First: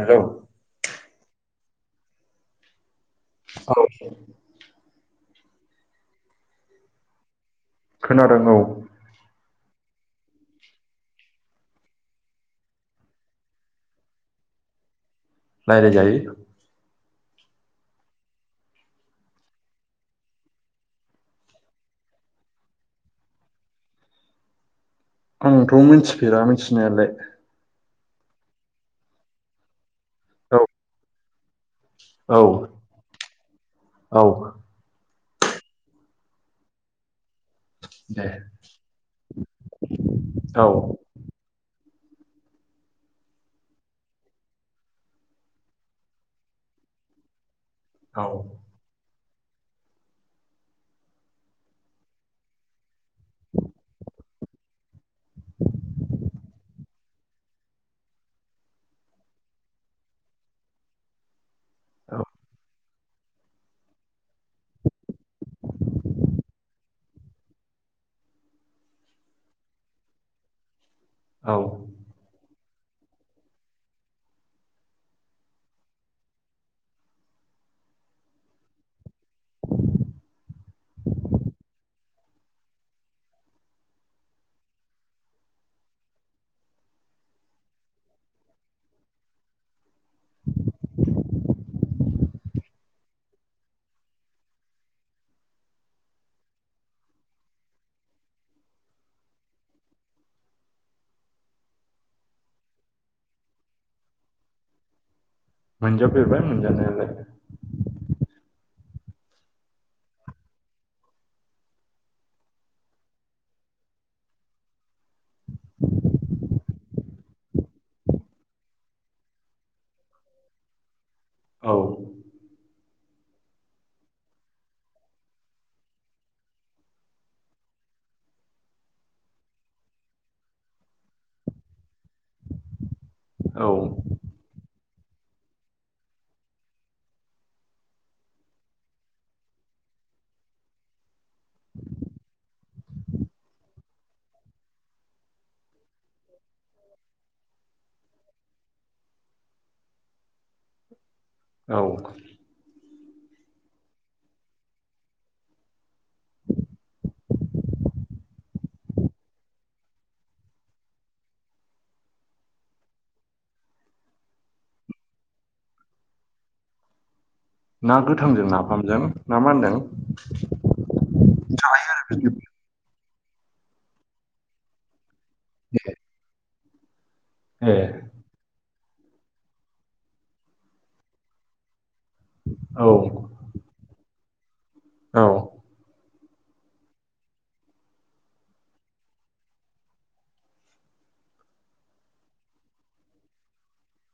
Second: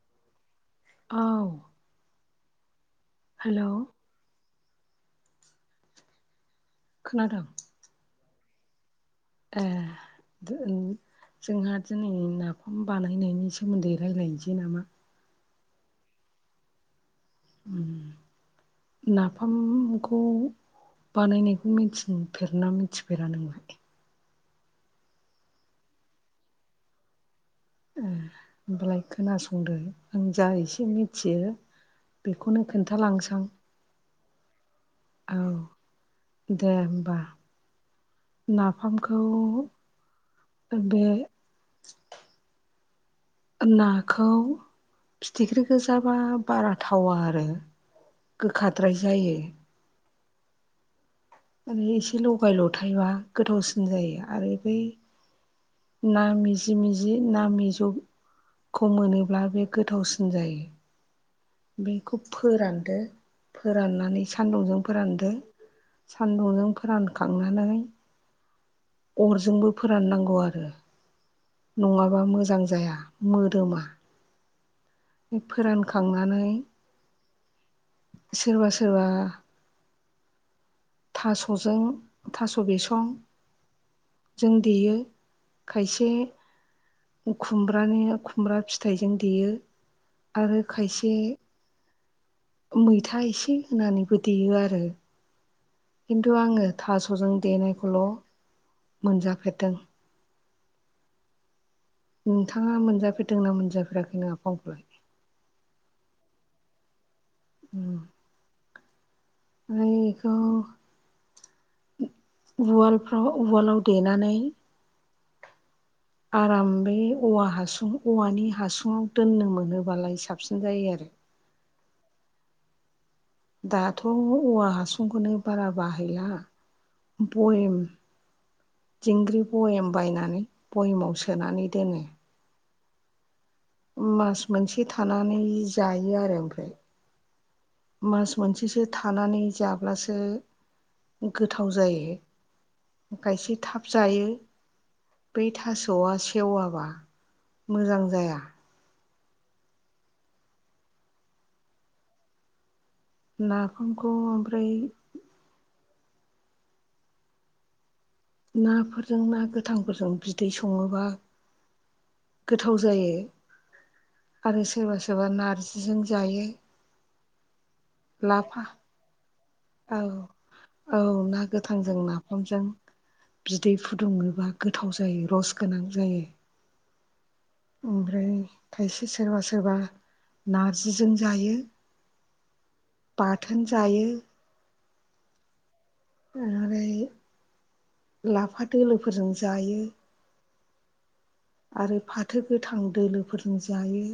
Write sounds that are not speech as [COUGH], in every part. हेल'! औ हेलौ औ खोनादोंं। खोनादों औ ए [INAUDIBLE] जोंहा दिनै नाफाम बानायनायनि सोमोन्दै रायजलायनोसै नामा? रायलायजायो। नाफामखौ बानायनायखौ मिथिफेरा मिथिफेरा नों आंथ' मिथिफेरा मिथिनायालाय ए होनोमबालाय खोनासंदो आं जा औ एसे मिथियो औ बेखौनो खोन्थालांसां औ औ दे होमबा दे नाफामखौ औ बे [UNINTELLIGIBLE] नाखौ फिथिख्रि गोजाबा बारा थावा आरो गोखाद्राय जायो मान एसे लगाय ल'थायबा गोथावसिन जायो आरो बै ना मिजि मिजि नामज' खौ मोनोब्ला बे गोथावसिन जायो बेखौ औ फोरानदो फोराननानै सान्दुंजों फोरानदो सान्दुंजों फोरानखांनानै अरजोंबो फोराननांगौ आरो औ नङाबा मोजां जाया मोदोमा फोरानखांनानै सोरबा सोरबा थास'जों थास' बिसं जों देयो खायसे खुमब्रानि खुमब्रा फिथाइजों देयो आरो खायसे मैथा एसे होनानैबो देयो आरो खिन्थु आङो थास'जों देनायखौल' मोनजाफेरदों नोंथाङा मोनजाफेरदोंना मोनजाफेराखै न आफाामखौलाय मोनजा फेरबाय मोनजा नायालाय उ रखौ उवालफ्राव उवालाव देनानै आराम बे औवा हासुं औवानि हासुङाव दोननो मोनोबालाय साबसिन जायो आरो औ दाथ' औवा हासुंखौनो बारा बाहायला बयेम दिंग्रि भयेम बायनानै भयेमाव सोनानै दोनो औ मास मोनसे थानानै जायो आरो ओमफ्राय मास मोनसेसो थानानै जाब्लासो गोथाव जायो खायसे थाब जायो बै थास'आ सेववाबा मोजां जाया औ नाागामखौ ओमफ्राय नाफोरजों ना गोथांफोरजों बिदै सङोबा गोथाव जायो आरो सोरबा सोरबा नारजिजों जायो ना गोथांजों लाफा नाफामजों ना मा होनदों औ औ ना गोथांजों नाफामजों बिदै फुदुङोबा गोथाव जायो रस गोनां जायो ए ओमफ्राय खायसे सोरबा सोरबा नारजिजों जायो औ बाथोन जायो औ ओै लाफा दोलोफोरजों जायो आरो फाथो गोथां दोलोफोरनो जायो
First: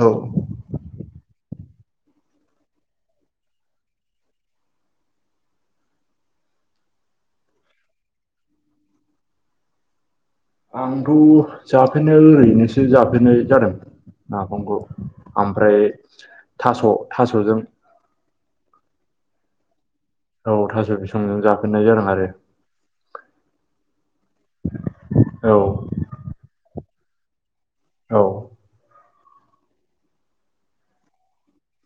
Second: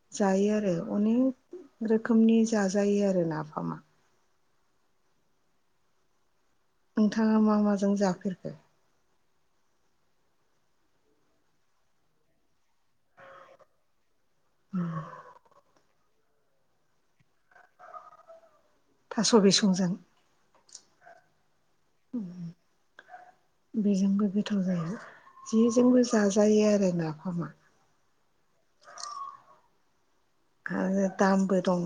औ जायो आरो अनेक रोखोमनि जाजायो आरो नाफामा नोंथाङा मा माजों जाफेरखो आंथ' जाफेरनाय ओरैनोसो जाफेरनाय जादों माफंखौ ओमफ्राय थास' थास'जों थास' बिसंजों औ थास' बिसंजों जाफेरननाय जादों आरो बेजोंबो गोथाव जायो औ जेजोंबो जाजायो आरो नाफामा औ आरो दामबो दं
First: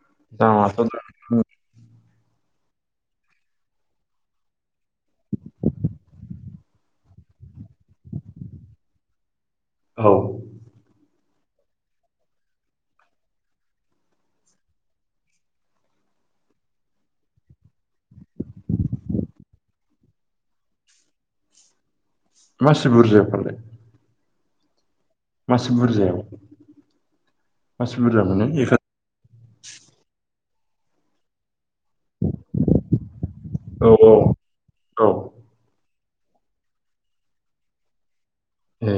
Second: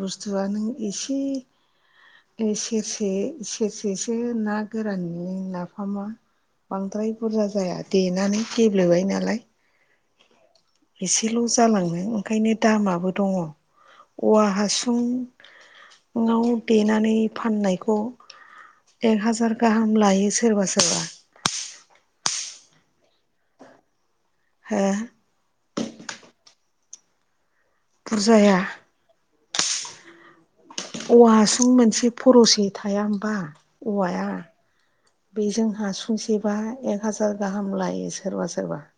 बुस्थुआ नों दामाथ' एसे दा ए सेरसे सेरसेसो ना गोरानल नाफामा बांद्राय बुरजा जाया देनानै गेब्लेबाय नालाय औ एसेल' जालांनो ओंखायनो दामाबो दङ औवा हासुं नाव देनानै फाननायखौ एक हाजार गाहाम लायो सोरबा सोरबा मासि बुरजायफालाय ओ मासि बुरजायाव मासि बुरजा मोनो बुरजाया एक औवाहासुं मोनसे फरसे थाया होमबा औ औवाया औ औ बे जों फुंसेबा एक हाजार गाहाम लायो सोरबा सोरबा ए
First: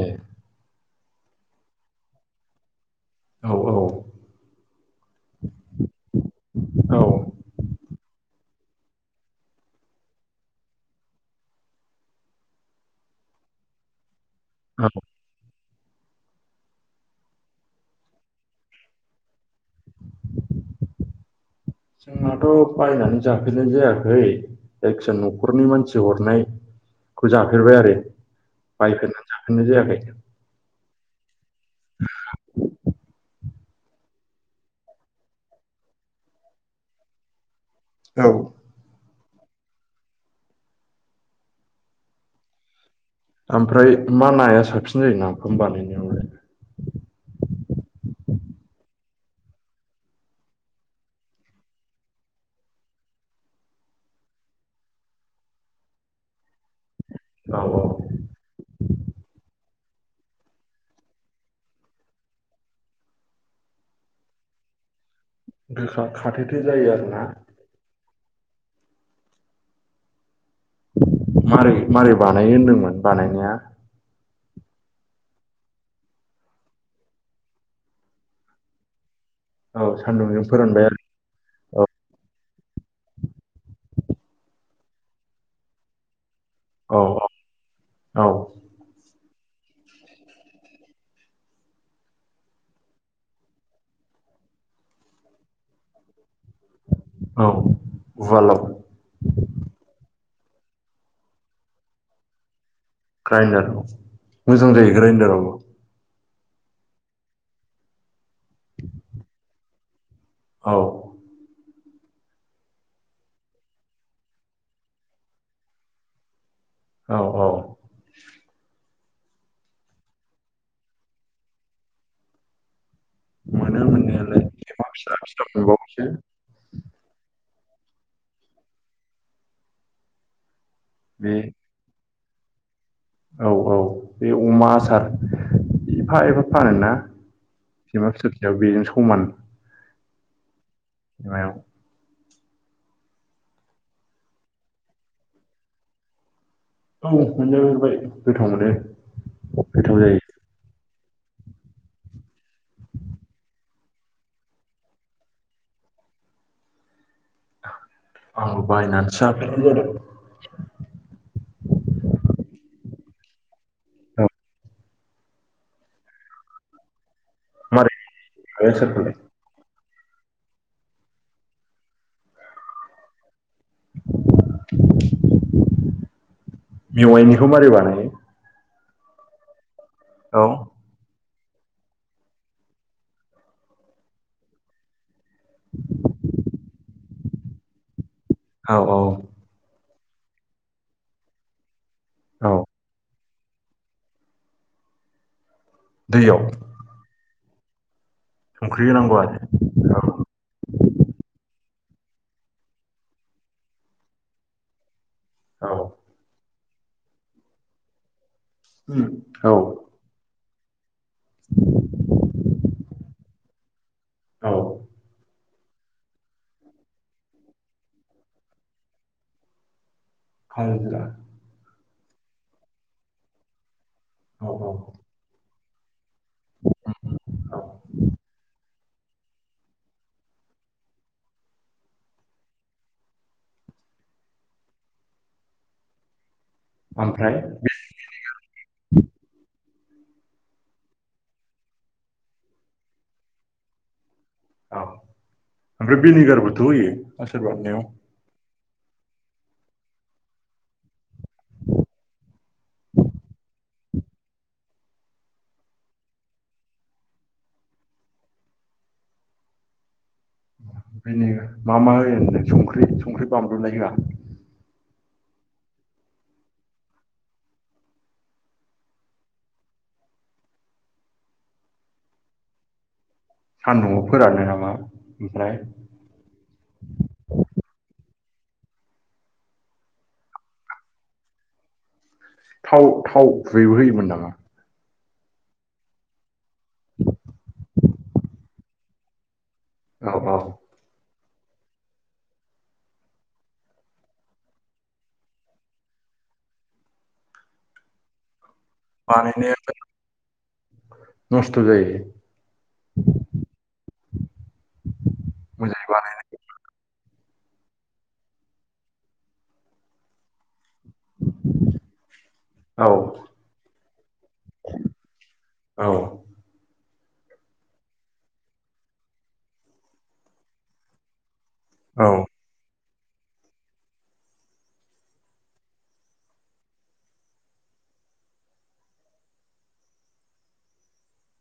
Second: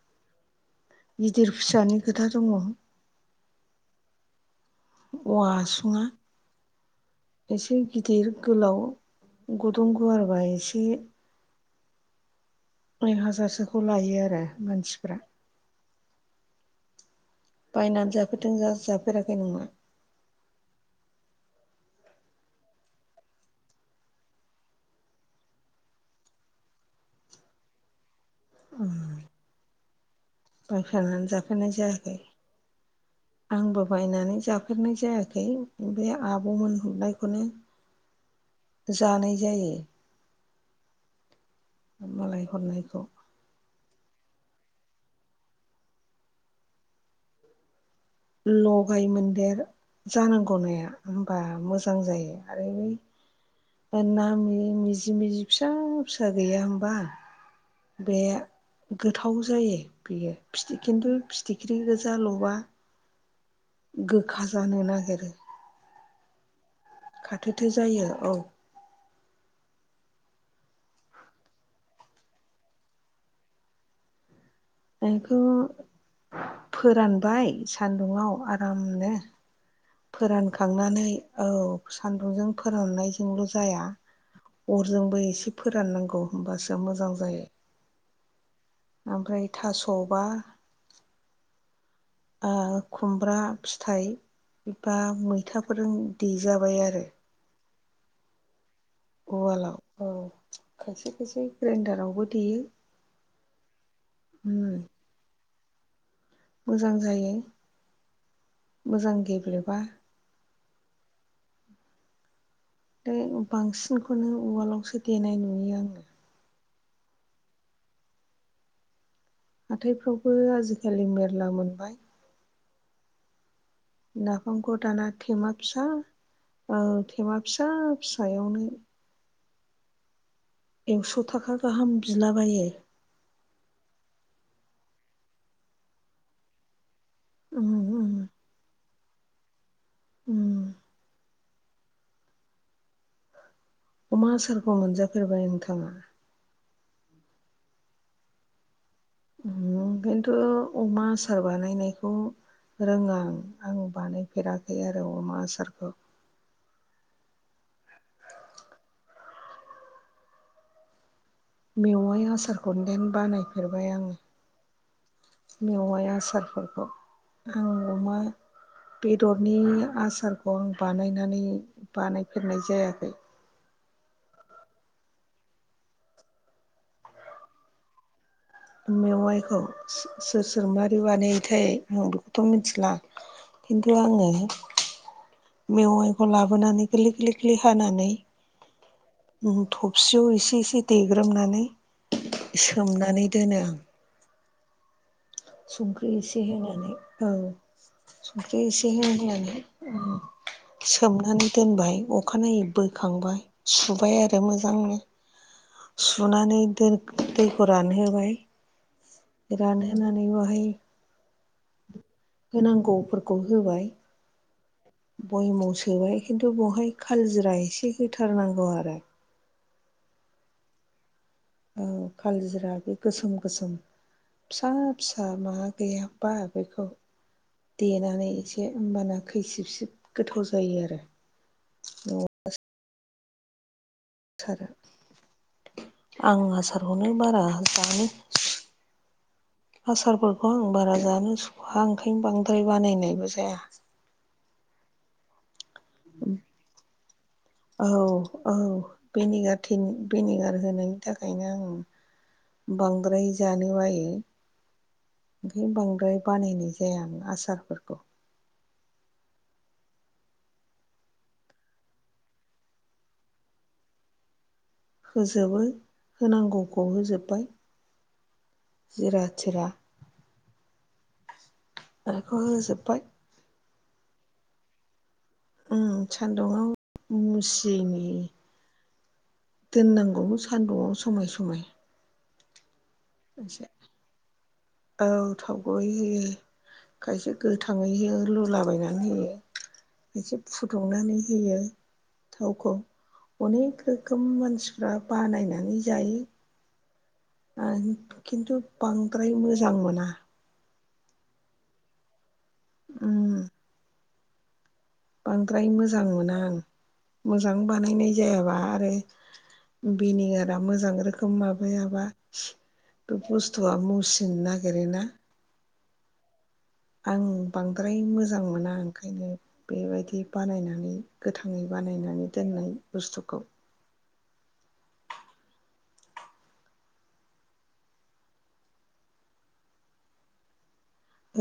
गिदिर फिसानि खोथा दङ औ औवाहासुङा औ एसे गिदिर गोलाव गुदुं गुवारबा एसे एक हाजारसोखौ लायो आरो औ मानसिफ्रा बायनानै जाफेरदों ना जाफेराखै नङा जोंहाथ' बायनानै जाफेरनाय जायाखै जायखिजाया न'खरनि मानसि हरनाय खौ जाफेरबाय आरो बायफेरनानै जाफेरनाय जायाखै बायफेरनानै जाफेरनाय जायाखै आंबो बायनानै जाफेरनाय जायाखै बे आब'मोन गुरनायखौनो औ जानाय जायो मालाय हरनायखौ ओमफ्राय मा नाया साबसिन जायो ना फाम बानायनायावलाय लगाय मन्देर जानांगौ नाया होनबा मोजां जायो आरो बै ना मिजि मिजि फिसा फिसा गैया होमबा औ औ बे गोथाव जायो बेयो खिन्थु फिथिख्रि गोोजा लबा गोखा जानो नागिरो गोखा खाथोथो जायो आरोना खाथोथो जायो औ मारै मारै बानायनो होनदोंमोन बानायनाया बेखौ फोरानबाय सान्दुंआव आरामनो औ सान्दुंजों फोरानबाय आरो फोरानखांनानै औ सान्दुंजों फोराननायजोंल' जाया अरजोंबो एसे फोराननांगौ होमबासो औ मोजां जायो औ ओमफ्राय थास'बा ओ खुमब्रा फिथाइ बा मैथाफोरजों देजाबाय आरो औ उवालाव उवालाव औ खायसे खायसे ग्राइन्डारावबो देयो ग्राइडाराव उम मोजां जायो ग्राइडाराव मोजां जायो मोजां गेब्लेबा औ दों बांसिनखौनो उवालावसो देनाय नुयो आङो औ औ हाथायफ्रावबो आजिखालि मेरला मोनबाय मोनो मोननायालाय नाफामखौ एमा दाना फिसा थेमा फिसा मोनबावोसो औ थेमा फिसा फिसायावनो एक्स' बे थाखा गाहाम बिलाबायो औ औ बे अमा आसार एफा एफा फानो ना उम थेमा उम फिसा फिसायाव बेजों समान उम मायाव अमा आसारखौ मोनजाफेरबाय नोंथाङा औ मोनजाफेरबाय गोथाव मोनो। उम गोथाव जायो खिनथु अमा आसार बानायनायखौ रोङा आं आं बानायफेराखै आरो अमा आसारखौ। औ बायनासो जाफेरनाय जादों मेवाइ आसारखौ देन बानायफेरबाय आङो। औ मेवाइ आसारफोरखौ। आं मारै अमा बानायो आसारखौलाय बेदरनि आसारखौ आं बानायनानै बानायफेरनाय जायाखै। मेवाइनिखौ मारै बानायो मेवाइखौ सोर औ सोर मारि बानाय थोय आं बेखौथ' मिथिला खिन्थु आङो मेवाइखौ लाबोनानै गोरलै गोरलै गोरलै हानानै औ औ सियाव एसे एसे देग्रोमनानै औ सोमनानै दोनो आं संख्रि एसे दैयाव होनानै औ संख्रि एसे होनांगौ होननानै आरो उम सोमनानै दोनबाय अखानायै बोखांबाय सुबाय आरो मोजांनो। औ औ सुनानै दोन दैखौ रानहोबाय उम औ रानहोनानै बाहाय होनांगौफोरखौ होबाय। औ बयमाव सोबाय खिन्थु बेवहाय कालजिरा एसे होथारनांगौ आरो आलजिरा। औ कालजिरा बे गोसोम गोसोम औ फिसा औ फिसा मा गैयाबा बेखौ औ देनानै एसे होमबाना खैसिब सिब गोथाव जायो आरो [UNINTELLIGIBLE] सारो। आं आसारखौनो ओमफ्राय बारा बे- जानो सुख आसारफोरखौ आं बारा जानो सुखुवा ओंखायनो बांद्राय बानायनायबो जाया। औ ओमफ्राय भिनिगारबोथ' होयो आसार औ बानायनायाव? औ भिनिगार थिन भिनिगार होनायनि थाखायनो आङो बांद्राय जानो बायो। ओंखायनो बांद्राय बानायनाय जाया आं आसारफोरखौ। बेनो मा मा होयो होनदों संख्रि संख्रि बानलुलाय होआ? होजोबो होनांगौखौ होजोबबाय। जिरा थिरा। होजोब बाय। सान्दुंआव फोरानो नामा? ओमफ्राय उम सान्दुङाव मुसियैनि दोननांगौ सान्दुंआव समाय समाय। थाव-थाव एसे गुबैबो होयोमोन नामा? औ थाव गुबै होयो, खायसे गोथाङै होयो लुलाबायनानै होयो। एसे औ औ फुदुंनानै होयो। थावखौ अनेक रोखोम मानसिफ्रा बानायनानै जायो। आं खिन्थु बांद्राय मोजां मोना। नस्ट जायो। उम बांद्राय मोजाङै मोजां मोना आं। मोजां बानायनाय जायाबा आरो बिनेगार मोजां रोखोम माबायाबा बानाय औ बुस्थुआ मुसिनो नागिरो ना। औ आं बांद्राय मोजां मोना ओंखायनो बेबायदि बानायनानै गोथा ङै औ बानायनानै दोननाय बुस्थुखौ।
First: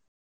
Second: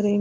ओरै